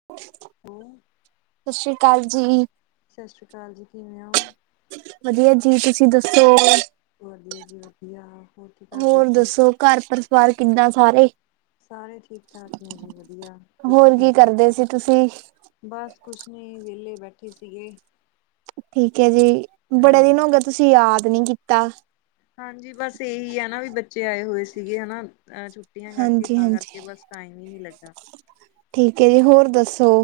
[inaudible] ਹਮ ਸਤਿ ਸ਼੍ਰੀ ਅਕਾਲ ਜੀ। ਸਤਿ ਸ਼੍ਰੀ ਅਕਾਲ ਜੀ ਕਿਵੇਂ ਹੋ? ਵਧੀਆ ਜੀ ਤੁਸੀਂ ਦੱਸੋ? ਵਧੀਆ ਜੀ ਵਧੀਆ ਹੋਰ ਕੀ ਕਰਦੇ ਹੋਰ ਸੀ? ਦੱਸੋ ਘਰ ਪਰਿਸਵਾਰ ਕਿੰਦਾ ਸਾਰੇ? ਸਾਰੇ ਠੀਕ- ਠਾਕ ਨੇ ਜੀ ਵਧੀਆ, ਤੁਸੀਂ ਹੋਰ ਕੀ ਸੁਣਾਓ? ਕਰਦੇ ਸੀ ਤੁਸੀਂ? ਬਸ ਕੁਛ ਨਹੀਂ ਵਿਹਲੇ ਬੈਠੇ ਸੀਗੇ। ਠੀਕ ਹੈ ਜੀ, ਬੜੇ ਹਾਂਜੀ ਦਿਨ ਹੋ ਗਏ ਤੁਸੀਂ ਯਾਦ ਨੀ ਕੀਤਾ। ਹਾਂਜੀ ਬਸ ਇਹੀ ਹੈ, ਨਾ ਵੀ ਬੱਚੇ ਆਏ ਹੋਏ ਸੀਗੇ ਹਨਾ। ਅ ਛੁੱਟੀਆਂ ਕਰਕੇ ਤਾਂ ਕਰਕੇ, ਹਾਂਜੀ-ਹਾਂਜੀ, ਬਸ ਟਾਈਮ ਹੀ ਨਹੀਂ ਲੱਗਾ। ਠੀਕ ਹੈ ਜੀ ਹੋਰ ਦੱਸੋ,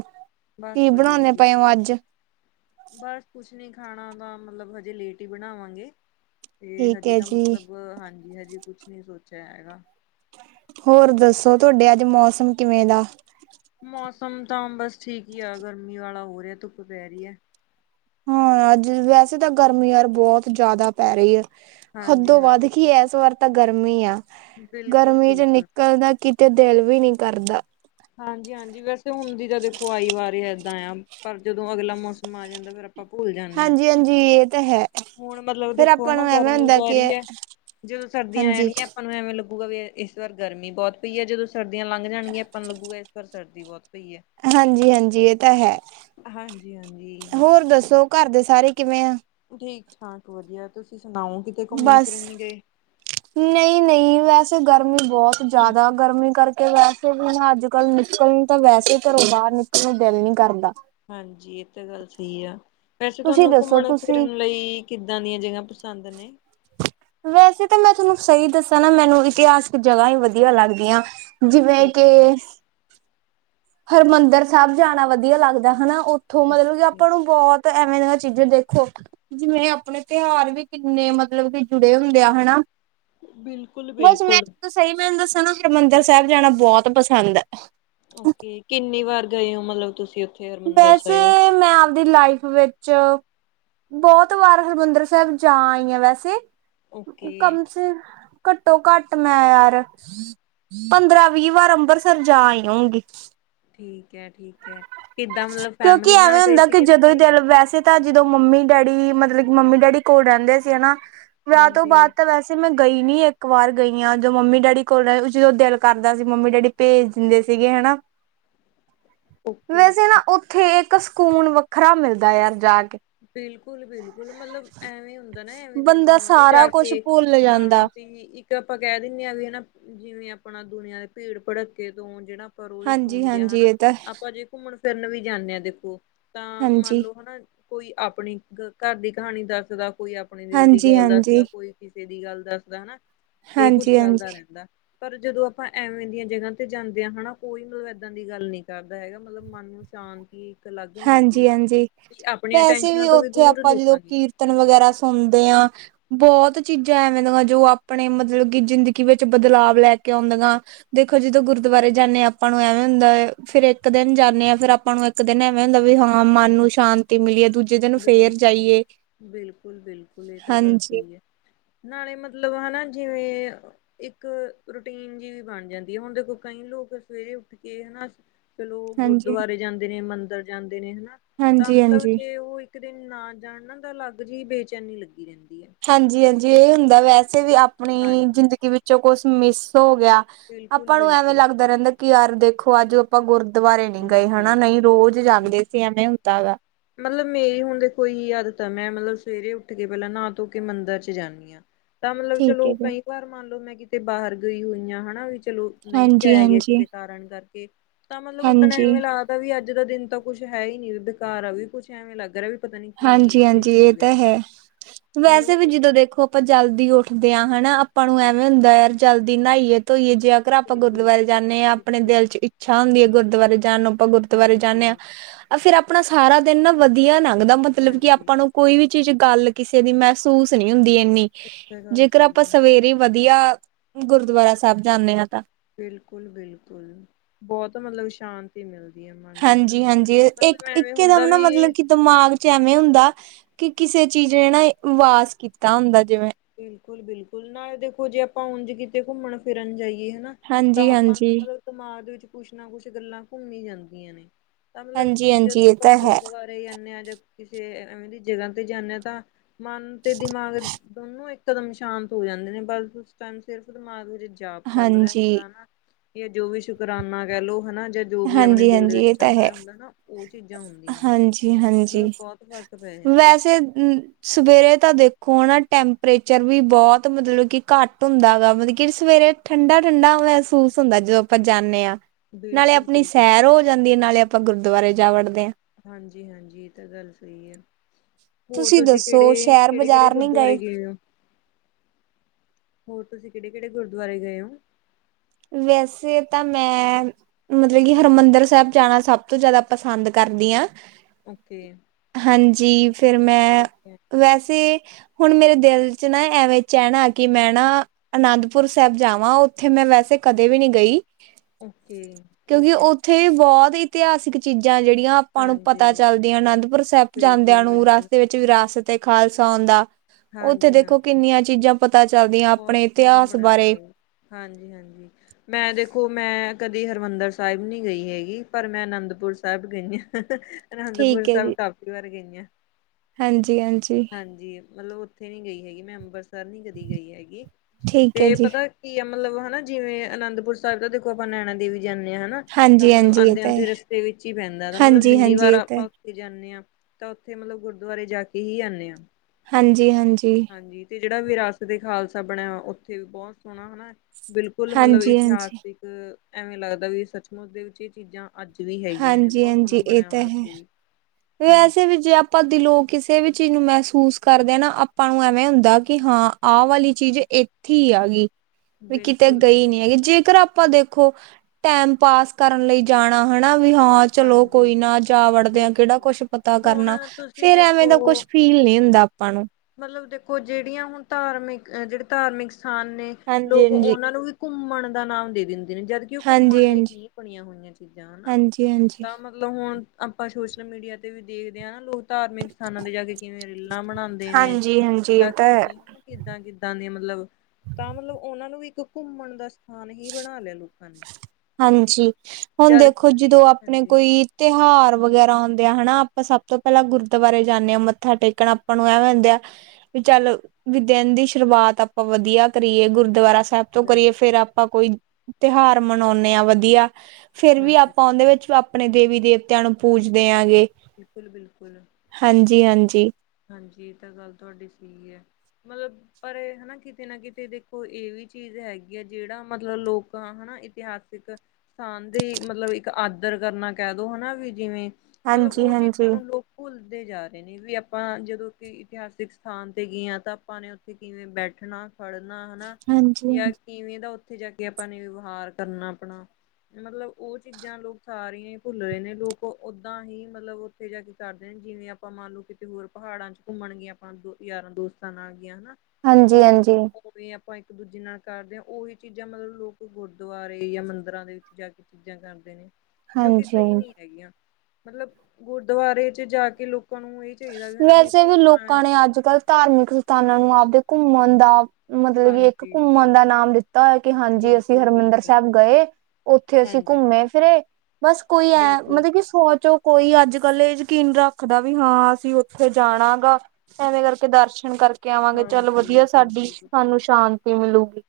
ਬਸ ਕੀ ਵਧੀਆ ਬਣਾਉਂਦੇ ਜੀ ਪਏਓ ਅੱਜ? ਬਸ ਕੁਛ ਨੀ ਖਾਣਾ ਤਾਂ ਮਤਲਬ, ਹਜੇ ਲੇਟ ਹੀ ਬਣਾਵਾਂਗੇ। ਤੇ ਠੀਕ ਹਜੇ ਹੈ ਤਾਂ ਜੀ, ਮਤਲਬ ਹਾਂਜੀ ਹਜੇ ਕੁਛ, ਨੀ ਸੋਚਿਆ ਹੈਗਾ। ਹੋਰ ਦੱਸੋ ਤੁਹਾਡੇ ਅੱਜ ਮੌਸਮ ਕਿਵੇਂ ਦਾ? ਮੌਸਮ ਤਾਂ ਬਸ ਠੀਕ ਹੀ ਆ, ਗਰਮੀ ਵਾਲਾ ਹੋ ਰਿਹਾ ਧੁੱਪ ਪੈ ਰਹੀ ਹੈ। ਹਾਂ, ਅੱਜ ਵੈਸੇ ਤਾਂ ਗਰਮੀ ਯਾਰ ਬਹੁਤ ਜ਼ਿਆਦਾ ਪੈ ਰਹੀ ਹੈ। ਹਾਂਜੀ ਹੱਦੋਂ ਵੱਧ ਹਾਂਜੀ ਕੀ ਇਸ ਵਾਰ ਤਾਂ ਗਰਮੀ ਆ। ਗਰਮੀ ਚ' ਬਿਲਕੁਲ-ਬਿਲਕੁਲ। ਨਿਕਲਦਾ ਕਿ‌ ਤੇ ਦਿਲ ਵੀ ਨਹੀਂ ਕਰਦਾ। ਹਾਂਜੀ -ਹਾਂਜੀ ਵੈਸੇ ਹੁੰਣਦੀ ਤਾਂ ਦੇਖੋ ਆਈ ਵਾਰ ਇਏਦਾਂ ਆ, ਪਰ ਜਦੋਂ ਅਗਲਾ ਮੌਸਮ ਆ ਜਾਂਦਾ ਫਿਰ ਆਪਾਂ ਭੁੱਲ ਜਾਂਦੇ ਹਾਂ। ਹਾਂਜੀ-ਹਾਂਜੀ ਇਹ ਤਾਂ ਹੈ। ਹੁਣ ਮਤਲਬ ਫੇਰ ਦੇਖੋ, ਹਨ ਆਪਾਂ ਨਾ ਨੂੰ ਐਵੇਂ ਗਰਮੀ ਹੁੰਦਾ ਪੈ ਕਿ ਰਹੀ ਹੈ। ਜਦੋਂ ਸਰਦੀਆਂ ਆ ਹਾਂਜੀ ਜਾਣਗੀਆਂ, ਆਪਾਂ ਨੂੰ ਐਵੇਂ ਲੱ ਲੱਗਾ ਵੀ ਇਸ ਵਾਰ ਗਰਮੀ ਬਹੁਤ ਪਈ ਹੈ, ਜਦੋਂ ਸਰਦੀਆਂ ਲੰਘ ਜਾਣਗੀਆਂ, ਆਪਾਂ ਲੱਗੂਗਾ ਇਸ ਵਾਰ ਸਰਦੀ ਬਹੁਤ ਪਈ ਹੈ। ਹਾਂਜੀ -ਹਾਂਜੀ ਇਹ ਤਾਂ ਹੈ। ਹਾਂਜੀ-ਹਾਂਜੀ ਇਹੀ। ਹੋਰ ਦੱਸੋ ਘਰ ਦੇ ਸਾਰੇ ਕਿਵੇਂ ਆ? ਠੀਕ -ਠਾਕ ਵਧੀਆ, ਤੁਸੀਂ ਸੁਣਾਓ ਕਿ ਬਸ। ਨਹੀਂ -ਨਹੀਂ ਵੈਸੇ ਗਰਮੀ ਬਹੁਤ ਜ਼ਿਆਦਾ ਗਰਮੀ ਕਰਕੇ ਵੈਸੇ ਅੱਜ ਕੱਲ੍ਹ ਨਿਕਲਣ ਤਾਂ ਵੈਸੇ ਹੀ ਘਰੋਂ ਬਾਹਰ ਨਿਕਲਣ ਦਿਲ ਨੀ ਕਰਦਾ। ਹਾਂਜੀ, ਇਹ ਤਾਂ ਗੱਲ ਸਹੀ ਆ। ਵੈਸੇ ਤੁਸੀਂ ਤੁਹਾਨੂੰ ਦੱਸੋ ਘੁੰਮਣ ਤੁਸੀਂ ਫਿਰਨ ਲਈ ਕਿੱਦਾਂ ਦੀਆਂ ਜਗ੍ਹਾ ਪਸੰਦ ਨੇ। ਵੈਸੇ ਤਾਂ ਮੈਂ ਤੁਹਾਨੂੰ ਸਹੀ ਦੱਸਾਂ ਨਾ ਮੈਨੂੰ ਇਤਿਹਾਸਿਕ ਜਗ੍ਹਾ ਹੀ ਵਧੀਆ ਲੱਗਦੀਆਂ। ਜਿਵੇਂ ਕਿ ਠੀਕ ਐ ਹਰਿਮੰਦਰ ਸਾਹਿਬ ਜਾਣਾ ਵਧੀਆ ਲੱਗਦਾ ਹਨਾ। ਉੱਥੋਂ ਮਤਲਬ ਕਿ ਓਕੇ। ਆਪਾਂ ਨੂੰ ਬਹੁਤ ਤਾਂ ਐਵੇਂ ਦੀਆਂ ਚੀਜ਼ਾਂ ਦੇਖੋ। ਜਿਵੇਂ ਆਪਣੇ ਤਿਉਹਾਰ ਵੀ ਕਿੰਨੇ ਮਤਲਬ ਕਿ ਜੁੜੇ ਹੁੰਦੇ ਆ ਹਨਾ। ਬਿਲਕੁਲ- ਬਸ ਮੈਂ ਬਿਲਕੁਲ। ਸਹੀ ਮੈਨੂੰ ਦੱਸਾਂ ਨਾ ਹਰਿਮੰਦਰ ਸਾਹਿਬ ਜਾਣਾ ਬਹੁਤ ਪਸੰਦ ਹੈ। ਓਕੇ, ਕਿੰਨੀ ਵਾਰ ਗਏ ਹੋ ਮਤਲਬ ਤੁਸੀਂ ਉੱਥੇ। ਹਰਿਮੰਦਰ ਵੈਸੇ, ਸਾਹਿਬ ਮੈਂ ਦੀ ਲਾਈਫ ਵਿੱਚ, ਬਹੁਤ ਵਾਰ ਹਰਿਮੰਦਰ ਸਾਹਿਬ ਜਾ ਆਈ ਆ ਵੈਸੇ। ਕਮ ਓਕੇ ਸ, ਘੱਟੋ- ਘੱਟ ਮੈਂ ਯਾਰ ਪੰਦਰਾਂ- ਵੀਹ ਵਾਰ ਅੰਬਰਸਰ ਜਾ ਹੀ ਆਊਗੇ। ਠੀਕ ਹੈ, ਠੀਕ ਹੈ। ਕਿੱਦਾਂ ਮਤਲਬ ਕਿਉਂਕਿ ਫੈਮਿਲੀ ਐਵੇਂ ਨਾਲ ਗਏ ਹੁੰਦਾ ਕਿ ਸੀਗੇ ਜਦੋਂ ਤੁਸੀਂ ਦਿਲ ਵੈਸੇ ਤਾਂ ਜਦੋਂ ਮੰਮੀ- ਡੈਡੀ ਮਤਲਬ ਕਿ ਮੰਮੀ- ਡੈਡੀ ਕੋਲ ਰਹਿੰਦੇ ਸੀ ਹਨਾ। ਵਿਆਹ ਤੋਂ ਬਾਅਦ ਹਾਂਜੀ ਤਾਂ ਵੈਸੇ ਮੈਂ ਗਈ ਨੀ ਇੱਕ ਵਾਰ ਗਈ ਹਾਂ, ਜਦੋਂ ਮੰਮੀ- ਡੈਡੀ ਕੋਲ ਰ ਜਦੋਂ ਦਿਲ ਕਰਦਾ ਸੀ ਮੰਮੀ- ਡੈਡੀ ਭੇਜ ਦਿੰਦੇ ਸੀਗੇ ਹਨਾ। ਓਕੇ ਵੈਸੇ ਨਾ ਓਕੇ ਉੱਥੇ ਇੱਕ ਸਕੂਨ ਵੱਖਰਾ, ਮਿਲਦਾ ਯਾਰ ਜਾ ਕੇ। ਬਿਲਕੁਲ -ਬਿਲਕੁਲ, ਮਤਲਬ ਐਵੇਂ ਹੁੰ ਦਾ ਨਾ ਐਵੇਂ ਦੀਆਂ ਬੰਦਾ ਥਾਵਾਂ ਤੇ ਸਾਰਾ ਜਾ ਕੁਛ ਕੇ ਭੁੱਲ ਜਾਂਦਾ ਸ਼ਾਨਤੀ ਇੱਕ ਤੇ ਆਪਾਂ ਕਹਿ ਦਿੰਦੇ ਹਾਂ ਵੀ ਹਨਾ, ਜਿਵੇਂ ਆਪਣਾ ਦੁਨੀਆਂ ਦੇ ਭੀੜ -ਭੜੱਕਕੇ ਤੋਂ ਜਿਹੜਾ ਆਪਾਂ ਰੋਜ਼ ਹਾਂਜੀ ਸੁਣਦੇ ਹਾਂ, ਹਾਂਜੀ ਹਨਾ ਇਹ ਤਾਂ ਆਪਾਂ ਜੇ ਘੁੰਮਣ ਫਿਰਨ ਵੀ ਜਾਂਦੇ ਹਾਂ, ਦੇਖੋ ਤਾਂ ਮੰਨ ਹਾਂਜੀ ਲਓ ਹਨਾ ਕੋਈ ਆਪਣੀ ਘਰ ਦੀ ਕਹਾਣੀ ਦੱਸਦਾ, ਕੋਈ ਆਪਣੇ ਦਿਲ ਦੀ ਹਾਂਜੀ ਗੱਲ ਹਾਂਜੀ ਦੱਸਦਾ ਕੋਈ ਕਿਸੇ ਦੀ ਗੱਲ ਦੱਸਦਾ ਹਨਾ, ਇਹ ਕੁੱਛ ਹਾਂਜੀ ਚੱਲਦਾ ਹਾਂਜੀ ਰਹਿੰਦਾ। ਪਰ ਜਦੋਂ ਆਪਾਂ ਐਵੇਂ ਦੀਆਂ ਜਗ੍ਹਾ ਤੇ ਜਾਂਦੇ ਹਾਂ ਹਨਾ, ਕੋਈ ਮਤਲਬ ਇੱਦਾਂ ਦੀ ਗੱਲ ਨੀ ਕਰਦਾ, ਹੈਗਾ ਮਤਲਬ ਮਨ ਸ਼ਾਂਤੀ ਇੱਕ ਅਲੱਗ ਮਿਲਦੀ ਹਾਂਜੀ ਹੈ, ਹਾਂਜੀ ਤੇ ਆਪਣੀਆਂ ਵੈਸੇ ਟੈਸ਼ਨਾਂ ਤੋਂ ਵੀ ਉੱਥੇ ਦੂਰ ਆਪਾਂ ਜਦੋਂ ਲੋਕਾਂ ਦੀ। ਕੀਰਤਨ ਵਗੈਰਾ ਸੁਣਦੇ ਹਾਂ। ਬਹੁਤ ਚੀਜ਼ਾਂ ਐਵੇਂ ਦੀ [unintelligible] ਜੋ ਆਪਣੇ ਮਤਲਬ, ਕਿ ਜ਼ਿੰਦਗੀ ਵਿੱਚ ਬਦਲਾਵ ਲੈ ਕੇ ਆਉਂਦੇਆਂ। ਦੇਖੋ ਜਦੋਂ ਗੁਰਦੁਆਰੇ ਜਾਂਦੇ ਹਾਂ, ਆਪਾਂ ਨੂੰ ਐਵੇਂ ਹੁੰਦਾ ਹੈ ਫਿਰ ਇੱਕ ਦਿਨ ਜਾਂਦੇ ਹਾਂ ਫਿਰ ਆਪਾਂ ਨੂੰ ਇੱਕ ਕਹਿੰਨੇ ਐਵੇਂ [unintelligible] ਵੀ ਹਾਂ ਮਨ ਨੂੰ ਸ਼ਾਂਤੀ ਮਿਲੀ ਹੈ ਦੂਜੇ, ਦਿਨ ਫੇਰ ਬਿਲਕੁਲ, ਜਾਈਏ ਬਿਲਕੁਲ, ਬਿਲਕੁਲ ਇਹ ਤਾਂ ਗੱਲ ਹਾਂਜੀ ਸਹੀ ਹੈ। ਨਾਲੇ ਮਤਲਬ ਹਨਾ ਜਿਵੇਂ ਇੱਕ ਰੂਟੀਨ ਜਿ ਵੀ ਬਣ ਜਾਂਦੀ ਹੈ। ਹੁਣ ਦੇਖੋ ਕਈ ਲੋਕ ਸਵੇਰੇ ਉੱਠ ਕੇ ਹਨਾ ਚਲੋ ਹਾਂਜੀ ਗੁਰਦੁਆਰੇ ਜਾਂਦੇ ਨੇ, ਮੰਦਿਰ ਜਾਂਦੇ ਨੇ, ਹਨਾ ਤਾਂ ਹਾਂਜੀ ਮਤਲਬ ਹਾਂਜੀ ਜੇ ਉਹ ਇੱਕ ਦਿਨ ਨਾ ਜਾਣ ਨਾ ਤਾਂ ਅਲੱਗ ਜਿਹੀ ਬੇਚੈਨੀ ਲੱਗੀ ਰਹਿੰਦੀ ਹੈ। ਹਾਂਜੀ, ਹਾਂਜੀ ਇਹ ਹੁੰਦਾ ਵੈਸੇ ਵੀ ਆਪਣੀ ਹਾਂਜੀ ਜ਼ਿੰਦਗੀ ਵਿੱਚੋਂ ਕੁਸ ਮਿਸ ਹੋ ਗਿਆ। ਬਿਲਕੁਲ ਆਪਾਂ ਨੂੰ ਐਵੇਂ ਬਿਲਕੁਲ ਲੱਗਦਾ ਰਹਿੰਦਾ ਕਿ ਯਾਰ ਦੇਖੋ ਅੱਜ ਆਪਾਂ ਗੁਰਦੁਆਰੇ ਨਹੀਂ ਗਏ ਹਨਾ, ਹਾਂਜੀ ਨਹੀਂ ਰੋਜ਼ ਜਾਂਦੇ ਹਾਂਜੀ ਸੀ ਐਵੇਂ ਹੁੰਦਾ ਹੈਗਾ। ਮਤਲਬ ਮੇਰੀ ਹੁਣ ਦੇਖੋ ਇਕੋ ਹੀ ਆਦਤ ਮੈਂ ਮਤਲਬ ਸਵੇਰੇ ਉੱਠ ਕੇ ਪਹਿਲਾਂ ਨਾ ਧੋ ਕੇ ਮੰਦਿਰ ਚ ਜਾਣਾ। ਤਾਂ ਮਤਲਬ ਠੀਕ ਹੈ ਚਲੋ ਜੀ ਕਈ ਵਾਰ ਮੰਨ ਲੋ ਮੈਂ ਕਿਤੇ ਬਾਹਰ ਗਈ ਹੋਈ ਹਾਂ ਹਨਾ ਵੀ ਚਲੋ ਨਹੀਂ ਹਾਂਜੀ ਜਾਇਆ ਗਿਆ ਹਾਂਜੀ ਕਿਸੇ ਕਾਰਨ ਕਰਕੇ ਤਾਂ ਮਤਲਬ ੳਹ ਹਾਂਜੀ ਤਾਂ ਤਾਂ ਵੀ ਅੱਜ ਦਾ ਦਿਨ ਤਾਂ ਕੁੱਛ ਹੈ ਹੀ ਨੀ ਬੇਕਾਰ ਆ ਵੀ ਕੁੱਛ ਐਵੇਂ ਲੱਗ ਰਿਹਾ ਵੀ ਪਤਾ ਨੀ ਕੀ ਹਾਂਜੀ ਮਿਸ -ਹਾਂਜੀ ਹੋ ਇਹ ਗਿਆ ਤਾਂ ਹੈ, ਮਤਲਬ ਵੈਸੇ ਵੀ ਉਹ ਜਦੋਂ ਦੇਖੋ ਆਪਾਂ ਜਲਦੀ ਉੱਠਦੇ ਹਾਂ ਹਨਾ ਆਪਾਂ ਨੂੰ ਐਵੇਂ ਹੁੰਦਾ ਯਾਰ ਜਲਦੀ ਨਾਈਏ ਧੋਈਏ ਜੇ ਗਰ ਆਪਾਂ ਬਿਲਕੁਲ ਗੁਰਦੁਆਰੇ ਜਾਂਦੇ ਹਾਂ, ਆਪਣੇ ਬਿਲਕੁਲ ਦਿਲ ਚ ਇੱਛਾ ਹੁੰਦੀ ਹੈ ਗੁਰਦੁਆਰੇ ਜਾਣ ਨੂੰ ਆਪਾਂ ਗੁਰਦੁਆਰੇ ਜਾਂਦੇ ਹਾਂ, ਹਾਂਜੀ ਆ ਫੇਰ ਆਪਣਾ ਸਾਰਾ ਦਿਨ ਨਾ ਵਧੀਆ ਲੰਘਦਾ ਮਤਲਬ ਕਿ ਹਾਂਜੀ ਆਪਾਂ ਨੂੰ ਕੋਈ ਵੀ ਚੀਜ਼ ਗੱਲ ਕਿਸੇ ਦੀ ਮਹਿਸੂਸ ਨਹੀਂ ਹੁੰਦੀ ਇੰਨੀ। ਇੱਕ ਤਾਂ ਗੱਲ ਜੇਕਰ ਸਹੀ ਆਪਾਂ ਹੈ ਸਵੇਰੇ ਵਧੀਆ ਗੁਰਦੁਆਰਾ ਸਾਹਿਬ ਜਾਂਦੇ ਹਾਂ ਤਾਂ। ਬਿਲਕੁਲ -ਬਿਲਕੁਲ ਬਹੁਤ ਮਤਲਬ ਸ਼ਾਂਤ ਤੀ ਮਿਲਦੀ ਹੈ ਮਨ ਨੂੰ ਹਨਾ ਹਾਂਜੀ-ਹਾਂਜੀ ਇੱਕ ਮਤਲਬ ਐਵੇਂ ਇੱਕੇ ਹੁੰਦਾ ਦਮ ਨਾ ਮਤਲਬ ਵੀ ਕਿ ਦਿਮਾਗ ਚ ਐਵੇਂ ਹੁੰਦਾ ਕਿ ਕਿਸੇ ਚੀਜ਼ ਨੇ ਨਾ ਵਾਸ ਕੀਤਾ ਹੁੰਦਾ ਜਿਵੇਂ। ਬਿਲਕੁਲ -ਬਿਲਕੁਲ ਨਾਲੇ ਦੇਖੋ ਜੇ ਆਪਾਂ ਉਂਝ ਕਿਤੇ ਘੁੰਮਣ ਫਿਰਨ ਜਾਈਏ ਹਨਾ! ਤਾਂ ਆਪਾਂ ਹਾਂਜੀ-ਹਾਂਜੀ। [unintelligible] ਦਿਮਾਗ ਵਿੱਚ ਕੁਛ ਨਾ ਕੁਛ ਗੱਲਾਂ ਘੁੰਮੀ ਜਾਂਦੀਆਂ ਨੇ। ਤਾਂ ਮਤਲਬ ਹਾਂਜੀ-ਹਾਂਜੀ ਜਦੋਂ ਇਹ ਆਪਾਂ ਤਾਂ ਹੈ ਗੁਰਦੁਆਰੇ ਜਾਂਦੇ [unintelligible] ਹਾਂ ਜਾਂ ਕਿਸੇ ਐਵੇਂ ਦੀ ਜਗ੍ਹਾ ਤੇ ਜਾਂਦੇ ਹਾਂ ਤਾਂ ਮਨ ਤੇ ਦਿਮਾਗ, ਨੂੰ ਇਕ ਦਮ ਸ਼ਾਂਤ ਹੋ ਜਾਂਦੇ ਨੇ ਬਸ ਉਸ ਟਮ ਸਿਰਫ ਦਿਮਾਗ ਜਾਪ ਚੱਲ ਰਿਹਾ ਹਾਂਜੀ। ਹੁੰਦਾ ਹਨਾ ਇਹ ਜੋ ਵੀ ਸ਼ੁਕਰਾਨਾ ਕਹਿ ਲਓ ਹਨਾ ਜ ਜੋ ਵੀ ਆਪਣੇ ਦਿਲ ਦੇ ਹਾਂਜੀ-ਹਾਂਜੀ ਵਿੱਚ ਇਹ ਚੱਲ ਤਾਂ ਹੈ ਰਿਹਾ ਹੁੰਦਾ ਨਾ, ਉਹ ਚੀਜ਼ਾਂ ਹੁੰਦੀਆਂ ਨੇ, ਮਤਲਬ ਹਾਂਜੀ-ਹਾਂਜੀ ਬਹੁਤ ਫਰਕ ਵੈਸੇ! ਸਵੇਰੇ ਤਾਂ ਦੇਖੋ ਨਾ ਟੈਂਪਰੇਚਰ ਵੀ ਬਹੁਤ ਮਤਲਬ ਕਿ ਘੱਟ ਹੁੰਦਾ ਗਾ ਮਤਲਬ ਕਿ ਸਵੇਰੇ, ਠੰਡਾ -ਠੰਡਾ ਮਹਿਸੂਸ ਹੁੰਦਾ ਜਦੋਂ ਆਪਾਂ ਜਾਂਦੇ ਆ। ਨਾਲੇ ਬਿਲਕੁਲ ਆਪਣੀ ਬਿਲਕੁਲ ਸੈਰ ਹੋ ਜਾਂਦੀ, ਨਾਲੇ ਆਪਾਂ ਗੁਰਦਵਾਰੇ ਜਾ ਵੜਦੇ ਆਂ। ਹਾਂਜੀ- ਹਾਂਜੀ ਏ ਤਾਂ ਗੱਲ ਸ‌ਈ ਆ। ਹੋਰ ਤੁਸੀਂ ਦੱਸੋ ਕੇੜੇ, ਸ਼ਹਿਰ ਕੇੜੇ- ਕੇੜੇ ਬਾਜ਼ਾਰ ਨੀ ਗੁਰਦਵਾਰੇ ਗਏ ਓ? ਹੋਰ ਤੁਸੀਂ ਕੇੜੇ- ਕੇੜੇ ਗੁਰਦਵਾਰੇ ਗਏ ਓ? ਵੈਸੇ ਤਾਂ ਮੈਂ- ਮਤਲਬ ਕੀ ਹਰਿਮੰਦਰ ਸੈਬ ਜਾਣਾ, ਸਭ ਤੋਂ ਜਾਦਾ ਪਸੰਦ ਕਰਦੀ ਆਂ। ਓਕੇ ਹਾਂਜੀ ਫੇਰ ਮੈਂ ਠੀਕ ਹੈ ਵੈਸੇ- ਹੁਣ ਮੇਰੇ ਦਿਲ 'ਚ ਨਾ ਐਵੇਂ ਚੈਣਾ ਕੀ ਮੈਂ ਨਾ- ਅਨੰਦਪੁਰ ਸੈਬ ਜਾਵਾਂ, ਓਥੇ ਮੈਂ ਵੈਸੇ ਕਦੇ ਵੀ ਨੀ ਗਈ। ਓਕੇ, ਠੀਕ ਐ। ਥੇ ਬੋਤ ਇਤਿਹਾਸਿਕ ਚੀਜ਼ਾਂ ਜੇੜੀਆਂ- ਆਪਾਂ ਨੂੰ ਪਤਾ ਹਾਂਜੀ ਚੱਲਦੀ ਅਨੰਦਪੁਰ ਸੈਬ ਬਿਲਕੁਲ ਜਾਂਦਿਆਂ ਨੂੰ ਬਿਲਕੁਲ ਰਾਸਤੇ ਵਿੱਚ ਵਿਰਾਸਤ ਏ ਖਾਲਸਾ ਆਉਂਦਾ। ਓਥੇ ਹਾਂਜੀ ਦੇਖੋ ਹਾਂਜੀ ਕਿੰਨੀਆਂ ਚੀਜ਼ਾਂ ਪਤਾ ਚੱਲਦੀਆਂ ਬਹੁਤ ਆਪਣੇ ਸੋਹਣਾ ਇਤਿਹਾਸ ਬਣਿਆ ਬਾਰੇ। ਹੋਇਆ ਉਹ ਹਾਂਜੀ ਹਾਂਜੀ। ਮੈਂ ਦੇਖ' ਮੈਂ ਕਦੀ ਹਰਿਮੰਦਰ ਸਾਇਬ ਨਈ ਗਈ ਹੈਗੀ, ਪਰ ਮੈਂ ਅਨੰਦਪੁਰ ਸੈਬ ਗਈ ਆਂ। ਹਾਹਾ ਅਨੰਦਪੁਰ ਠੀਕ ਹੈ ਸੈਬ ਜੀ ਕਾਫੀ ਵਾਰ ਗਈ ਆਂ। ਹਾਂਜੀ ਹਾਂਜੀ ਹਾਂਜੀ ਮਲਬ- ਓਥੇ ਨੀ ਗਈ ਹੈਗੀ ਮੈਂ ਅੰਬਰਸਰ ਨੀ ਕਦੀ ਗਈ ਹੈਗੀ। ਠੀਕ ਹੈ ਤੇ ਜੀ ਪਤਾ- ਕੀ ਆ ਮਤਲਬ ਹਨਾ ਜਿਵੇਂ ਅਨੰਦਪੁਰ ਸੈਬ ਦਾ ਦੇਖੋ ਆਪਾਂ ਨੈਣਾ ਦੇਵੀ ਜਾਂਨੇ ਆਂ ਹਨਾ। ਤਾਂ ਮਲਬ ਹਾਂਜੀ-ਹਾਂਜੀ ਇਹ ਆਂਦੇ ਤਾਂ ਹੈ, ਆਂਦੇ ਰਸਤੇ ਵਿੱਚ ਈ ਪੈਂਦਾ। ਏਦਾ ਮਲਬ ਜਿੰਨੀ ਹਾਂਜੀ-ਹਾਂਜੀ ਵਾਰ ਇਹ ਤਾਂ ਹੈ, ਆਪਾਂ- ਤੇ ਜਾਂਨੇ ਆਂ, ਤਾਂ ਓਥੇ ਮਲਬ ਗੁਰਦਵਾਰੇ ਜਾ ਕੇ ਹੀ ਆਨੇ ਆਂ। ਹਾਂਜੀ ਹਾਂਜੀ ਹਾਂਜੀ ਤੇ ਜੇੜਾ ਵਿਰਾਸਤ ਏ ਖਾਲਸਾ ਬਣਿਆ ਵਾ, ਓਥੇ ਵੀ ਬੋਤ ਸੋਣਾ ਹਨਾ- ਬਿਲਕੁਲ ਮਲਬ ਹਾਂਜੀ-ਹਾਂਜੀ, ਇਤਿਹਾਸਿਕ ਐਵੇਂ ਲੱਗਦਾ ਵੀ ਸੱਚਮੁੱਚ ਦੇ ਵਿੱਚ ਏ ਚੀਜ਼ਾਂ- ਅੱਜ ਵੀ ਹੈਗੀਆਂ ਨੇ, ਬੋਤ ਸੋਣਾ ਹਾਂਜੀ-ਹਾਂਜੀ ਇਹ ਬਣਿਆ ਤਾਂ ਹੋਇਆ ਹੈ। ਓਥੇ ਵੀ। ਹਾਂਜੀ ਵੈਸੇ ਵੀ ਜੇ ਆਪਾਂ ਦਿਲੋਂ ਕਿਸੇ ਵੀ ਚੀਜ਼ ਨੂੰ ਮਹਿਸੂਸ ਕਰਦੇ ਨਾ, ਆਪਾਂ ਨੂੰ ਐਵੇਂ ਹੁੰਦਾ ਕੀ ਹਾਂ- ਆ ਵਾਲੀ ਚੀਜ਼ ਏਥੇ ਈ ਆ ਗੀ। ਵੀ ਕਿਤੇ ਬਿਲਕੁਲ ਗਈ ਬਿਲਕੁਲ ਨੀ ਹੈਗੀ। ਜੇਕਰ ਆਪਾਂ ਦੇਖੋ ਟੈਮ ਪਾਸ ਕਰਨ ਲਈ- ਜਾਣਾ ਹਨਾ, ਵੀ ਹਾਂ ਚਲੋ ਹਾਂਜੀ ਕੋਈ ਨਾ ਜਾ ਵੜਦੇ ਆਂ। ਕੇੜਾ- ਬਿਲਕੁਲ ਕੁੱਛ ਪਤਾ ਹੁਣ ਕਰਨਾ ਤੁਸੀਂ ਫੇਰ ਐਵੇਂ ਦਾ ਕੁਛ ਫੀਲ ਨੀ ਹੁੰਦਾ ਆਪਾਂ ਨੂੰ। ਮਲਬ ਦੇਖੋ ਜੇੜੀਆਂ ਹੁਣ ਧਾਰਮਿਕ ਅ ਜੇੜੇ ਧਾਰਮਿਕ ਸਥਾਨ ਨੇ, ਲੋਕ ਹਾਂਜੀ-ਹਾਂਜੀ, ਓਨਾਂ ਨੂੰ ਵੀ- ਘੁੰਮਣ ਦਾ ਨਾਮ ਦੇ ਦਿੰਦੇ ਨੇ। ਜਦਕਿ ਓ ਘੁੰਮਣ ਲਈ ਹਾਂਜੀ-ਹਾਂਜੀ, ਨਈ ਬਣੀਆਂ ਹੋਈਆਂ ਚੀਜ਼ਾਂ ਹਨਾ। ਹਾਂਜੀ-ਹਾਂਜੀ, ਤਾਂ ਮੈਂ- ਮਲਬ ਹੁਣ ਆਪਾਂ ਸੋਸ਼ਲ ਮੀਡੀਆ ਤੇ ਵੀ ਦੇਖਦੇ ਆ ਨਾ, ਲੋਕ ਧਾਰਮਿਕ ਸਥਾਨਾਂ ਤੇ ਜਾ ਕੇ ਕਿਵੇਂ ਰੀਲਾਂ ਬਣਾ- ਕਿਵੇਂ ਹਾਂਜੀ-ਹਾਂਜੀ ਇਹ ਤਾਂ ਹੈ। [unintelligible] ਕਿੱਦਾਂ ਕਿੱਦਾਂ ਦੀਆਂ ਮਲਬ- ਤਾਂ ਮਲਬ ਓਨਾਂ ਨੂੰ ਵੀ ਇੱਕ ਘੁੰਮਣ ਦਾ ਸਥਾਨ ਹੀ ਬਣਾ ਲਿਆ ਲੋਕਾਂ ਨੇ। ਹਾਂਜੀ ਹੁਣ ਜਦ ਦੇਖੋ ਕਿ ਜਿਦੋਂ ਆਪਣੇ ਹਾਂਜੀ ਕੋਈ- ਤਿਉਹਾਰ ਵਗੈਰਾ ਆਉਂਦੇ ਆ ਹਨਾ, ਆਪਾਂ ਸਭ ਤੋਂ ਪੈਲਾਂ ਗੁਰਦਵਾਰੇ ਜਾਂਨੇ ਆਂ ਮੱਥਾ ਟੇਕਣ। ਆਪਾਂ ਨੂੰ ਐਵੇਂ ਹੁੰਦੇ ਐ- ਵੀ ਚੱਲ ਵੀ ਦਿਨ ਦੀ ਸ਼ੁਰੂਆਤ ਆਪਾਂ ਵਧੀਆ ਕਰੀਏ ਗੁਰਦਵਾਰਾ ਸੈਬ- ਤੋਂ ਬਿਲ ਕਰੀਏ। ਫੇਰ ਆਪਾਂ ਕੋਈ ਤਿਉਹਾਰ ਮਨਾਉਣੇ ਆਂ ਵਧੀਆ। ਫੇਰ ਵੀ ਹਾਂਜੀ ਆਪਾਂ ਓਂਦੇ ਵਿੱਚ ਆਪਣੇ ਦੇਵੀ ਦੇਵਤਿਆਂ ਨੂੰ ਪੂਜਦੇ ਆਂ ਗੇ। ਬਿਲਕੁਲ ਬਿਲਕੁਲ ਹਾਂਜੀ ਹਾਂਜੀ ਹਾਂਜੀ ਏ ਤਾਂ ਗੱਲ ਤੁਆਡੀ ਸ‌ਈ ਐ। ਮਲਬ- ਪਰ ਹਨਾ ਕਿਤੇ ਨਾ ਕਿਤੇ ਦੇਖੋ ਏ ਵੀ ਚੀਜ਼ ਹੈਗੀ ਆ, ਜੇੜਾ ਮਤਲਬ ਲੋਕਾਂ ਹਨਾ- ਇਤਿਹਾਸਿਕ ਸਥਾਨ ਦੀ ਮਤਲਬ ਇੱਕ ਆਦਰ ਕਰਨਾ ਕੈ ਦੋ ਹਨਾ ਵੀ ਜਿਵੇਂ ਮਤਲਬ ਹਾਂਜੀ ਓ ਚੀਜ਼ਾਂ ਹਾਂਜੀ ਨੂੰ ਲੋਕ ਭੁੱਲਦੇ ਜਾ ਰਏ ਨੇ ਵੀ ਆ ਆਪਾਂ ਜਦੋਂ ਕਿ ਇਤਿਹਾਸਿਕ ਸਥਾਨ ਤੇ ਗੇ ਆਂ ਤਾਂ ਆਪਾਂ ਨੇ ਓਥੇ ਕਿਵੇਂ ਬੈਠਣਾ। ਖੜਨਾ ਹਨਾ ਹਾਂਜੀ ਹਾਂਜੀ ਯਾਂ ਕਿਵੇਂ ਦਾ ਓਥੇ ਜਾ ਕੇ ਆਪਾਂ ਨੇ ਵਿਵਹਾਰ ਕਰਨਾ ਆਪਣਾ। ਮਤਲਬ ਓ ਚੀਜ਼ਾਂ ਲੋਕ ਸਾਰੀਆਂ ਈ ਭੁੱਲ ਰਏ ਨੇ ਲੋਕ ਓਦਾਂ ਹੀ ਮਤਲਬ ਓਥੇ ਜਾ ਕੇ ਕਰਦੇ ਨੇ ਜਿਵੇਂ ਆਪਾਂ ਮੰਨ ਲਓ ਕਿ ਕਿਤੇ ਹੋਰ ਪਹਾੜਾਂ ਚ ਘੁੰਮਣ ਗੇਆਂ ਆਪਾਂ ਯਾਰਾਂ ਦੋਸਤਾਂ ਨਾਲ ਗੇਆਂ ਹਨਾ। ਹਾਂਜੀ-ਹਾਂਜੀ। ਓਵੇ ਆਪਾਂ ਇੱਕ ਦੂਜੀ ਨਾਲ ਕਰਦੇ ਆਂ ਓਹੀ ਚੀਜਾਂ ਮਤਲਬ ਲੋਕ ਗੁਰਦੁਆਰੇ ਜਾਂ ਮੰਦਿਰਾਂ ਦੇ ਵਿੱਚ ਜਾ ਕੇ ਚੀਜਾਂ ਕਰਦੇ ਨੇ। ਜੋ ਕਿ ਹਾਂਜੀ ਸਈ ਨੀ ਹੈਗੀਆਂ, ਮਤਲਬ ਗੁਰਦਵਾਰੇ ਚ ਜਾ ਕੇ ਲੋਕਾਂ ਨੂੰ ਏ ਵੈਸੇ ਵੀ ਲੋਕਾਂ ਨੇ ਅੱਜ-ਕੱਲ ਧਾਰਮਿਕ ਸਥਾਨਾਂ ਨੂੰ ਆਵਦੇ ਘੁੰਮਣ ਦਾ ਮਤਲਬ ਕਿ ਇੱਕ ਹਾਂਜੀ ਘੁੰਮਣ ਦਾ ਨਾਮ ਦਿੱਤਾ ਹੋਇਆ ਕਿ ਹਾਂਜੀ ਅਸੀਂ ਬਿਲਕੁਲ ਹਰਿਮੰਦਰ ਬਿਲਕੁਲ ਸੈਬ ਗਏ। ਓਥੇ ਅਸੀਂ ਹਾਂਜੀ ਘੁੰਮੇ ਫਿਰੇ, ਬਸ ਕੋਈ ਐਂਏ ਬਿਲਕੁਲ ਮਤਲਬ ਕਿ ਸੋ ਚੋ ਕੋਈ ਅੱਜ ਕੱਲ ਏ ਯਕੀਨ ਰੱਖਦਾ ਵੀ ਹਾਂ ਅਸੀਂ ਓਥੇ ਜਾਣਾ ਗਾ ਐਵੇਂ ਕਰਕੇ ਦਰਸ਼ਨ ਕਰ ਕੇ ਆਵਾਂਗੇ ਚੱਲ ਵਦੀਆ ਹਾਂਜੀ ਸਾਡੀ, ਹਾਂਜੀ ਸਾਨੂੰ ਸ਼ਾਂਤੀ ਮਿਲੂਗੀ।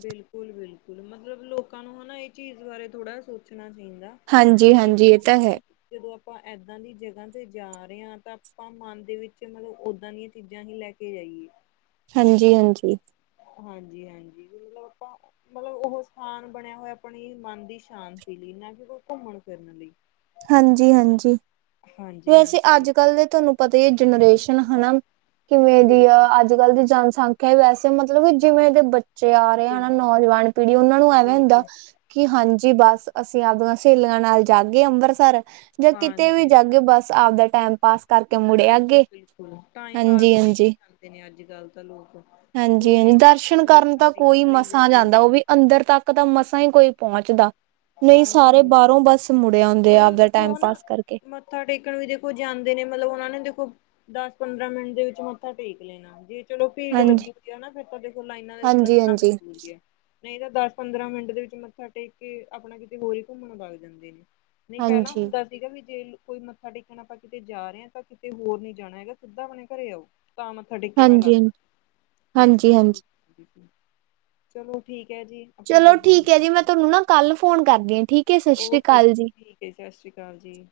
ਬਿਲਕੁਲ-ਬਿਲਕੁਲ ਮਤਲਬ ਲੋਕਾਂ ਨੂੰ ਹਨਾ ਏ ਚੀਜ਼ ਬਾਰੇ ਥੋੜਾ ਜਾ ਸੋਚਣਾ ਚਾਈਂਦਾਂ। ਹਾਂਜੀ-ਹਾਂਜੀ ਏ ਤਾ ਹੈ। ਜਦੋਂ ਆਪਾਂ ਏਦਾਂ ਦੀ ਜਗਾਂ ਤੇ ਜਾ ਰਏ ਆਂ ਤਾਂ ਆਪਾਂ ਮਨ ਦੇ ਵਿੱਚ ਮਤਲਬ ਓਦਾਂ ਦੀਆਂ ਚੀਜਾਂ ਹੀ ਲੈ ਕੇ ਜਾਈਏ। ਹਾਂਜੀ-ਹਾਂਜੀ। ਹਾਂਜੀ-ਹਾਂਜੀ ਵੀ ਮਤਲਬ ਆਪਾਂ ਮਤਲਬ ਓਹ ਸਥਾਨ ਬਣਿਆ ਹੋਇਆ ਆਪਣੀ ਮਨ ਦੀ ਸ਼ਾਂਤੀ ਲਈ ਨਾ ਕਿ ਕੋਈ ਘੁੰਮਣ ਫਿਰਨ ਲਈ। ਹਾਂਜੀ-ਹਾਂਜੀ, ਵੈਸੇ ਹਾਂਜੀ-ਹਾਂਜੀ ਅੱਜ ਕੱਲ ਦੇ ਤੁਆਨੂੰ ਪਤਾ ਈ ਐ ਜਨਰੇਸ਼ ਨ ਹਨਾ ਕਿਵੇਂ ਦੀ ਬਿਲਕੁਲ ਆ, ਅੱਜ-ਕੱਲ ਦੀ ਜਨਸੰੰਖ ਆ ਵੈਸੇ ਮਤਲਬ ਕਿ ਜਿਵੇਂ ਦੇ ਬੱਚੇ ਆ ਰਏ ਆ ਬਿਲ ਨਾ ਨੌਜਵਾਨ ਪੀੜੀ ਓਨਾਂ ਨੂੰ ਐਵੇਂ ਹੁੰਦਾ ਬਿਲਕੁਲ ਕਿ ਹਾਂਜੀ ਬਸ ਅਸੀਂ ਆਵਦੀਆਂ ਸਹੇਲੀਆਂ ਨਾਲ ਜਾਗੇ ਅੰਬਰਸਰ। ਜਾਂ ਕਿਤੇ ਵੀ ਹਾਂਜੀ ਜਾਗੇ ਬਸ ਆਵਦਾ ਟੈਮ ਪਾਸ। ਕਰਕੇ ਮੁੜੇ ਅੱਗੇ ਬਿਲਕੁਲ-ਬਿਲਕੁਲ ਟਾਈਮ ਪਾਸ ਹਾਂਜੀ ਲਈ ਜਾਂਦੇ ਨੇ ਅੱਜ-ਕੱਲ ਤਾਂ ਲੋਕ। ਹਾਂਜੀ-ਹਾਂਜੀ ਕੋਈ ਦਰਸ਼ਨ ਕਰਨ ਮੱਥਾ ਤਾਂ ਕੋਈ ਟੇਕਣ ਲਈ ਮਸਾਂ ਜਾ ਰਹੇ ਜਾਂਦਾ ਨੇ ਓ ਵੀ ਅੰਦਰ ਤੱਕ ਤਾਂ ਮਸਾਂ ਈ ਕੋਈ ਪੌਂਚਦਾ ਨਈਂ ਸਾਰੇ ਬਾਰੋਂ ਬੱਸ ਮੁੜੇ ਔਂਦੇ ਆ। ਆਪਦਾ ਟਾਈਮ ਹੁਨ ਪਾਸ ਕਰਕੇ ਮੱਥਾ ਟੇਕਣ ਵੀ ਦੇਖੋ ਜਾਂਦੇ ਨੇ ਮਤਲਬ ਓਨਾਂ ਨੇ ਦੇਖੋ ਦਸ-ਪੰਦਰਾਂ ਮਿੰਟ ਦੇ ਵਿੱਚ ਮੱਥਾ ਟੇਕ ਲੈਨਾ ਜੇ ਚਲੋ ਭੀੜ ਹਾਂਜੀ ਲੱਗੀ ਹੁੰਦੀ ਆ ਨਾ ਫਿਰ ਤਾਂ ਦੇਖੋ ਲਾਈਨਾਂ ਦੇ ਵਿੱਚ ਹਾਂਜੀ ਲੱਗਣਾ ਹਾਂਜੀ ਮਜਬੂਰੀ ਐ। ਨਈਂ ਤਾਂ ਦਸ ਪੰਦਰਾਂ ਮਿੰਟ ਦੇ ਵਿੱਚ ਮੱਥਾ ਟੇਕ ਕੇ ਆਪਣਾ ਕਿਤੇ ਹੋਰ ਈ ਘੁੰਮਣ ਬਗ ਜਾਂਦੇ ਨੇ। ਨਈਂ ਪੈਲਾਂ ਹਾਂਜੀ ਹੁੰਦਾ ਸੀਗਾ ਵੀ ਜੇ ਕੋਈ ਮੱਥਾ ਟੇਕਣ ਆਪਾਂ ਕਿਤੇ ਜਾ ਰਏ ਆਂ ਤਾਂ ਕਿਤੇ ਹੋਰ ਨੀ ਜਾਣਾ ਹੈਗਾ ਸਿੱਦਾ ਆਪਣੇ ਘਰੇ ਆਓ। ਤਾਂ ਮੱਥਾ ਟੇਕਿਆ ਹੋਇਆ ਹਾਂਜੀ ਹਾਂਜੀ ਲੱਗਦਾ, ਹਾਂਜੀ। ਹਾਂਜੀ-ਹਾਂਜੀ ਚਲੋ ਠੀਕ ਐ ਜੀ। ਆਪਾਂ ਚਲੋ ਜੁੜ ਠੀਕ ਐ ਜੀ ਮੈਂ ਜਾਗੇ ਤੋਨੂੰ ਨਾ ਕੱਲ ਫੋਨ ਕਰਦੀ ਆਂ ਠੀਕ। ਹੈ ਸਤਿ ਸ੍ਰੀ ਓਕੇ ਜੀ ਅਕਾਲ ਠੀਕ ਐ ਜੀ ਸਸ਼੍ਰੀ ਕਾਲ ਜੀ।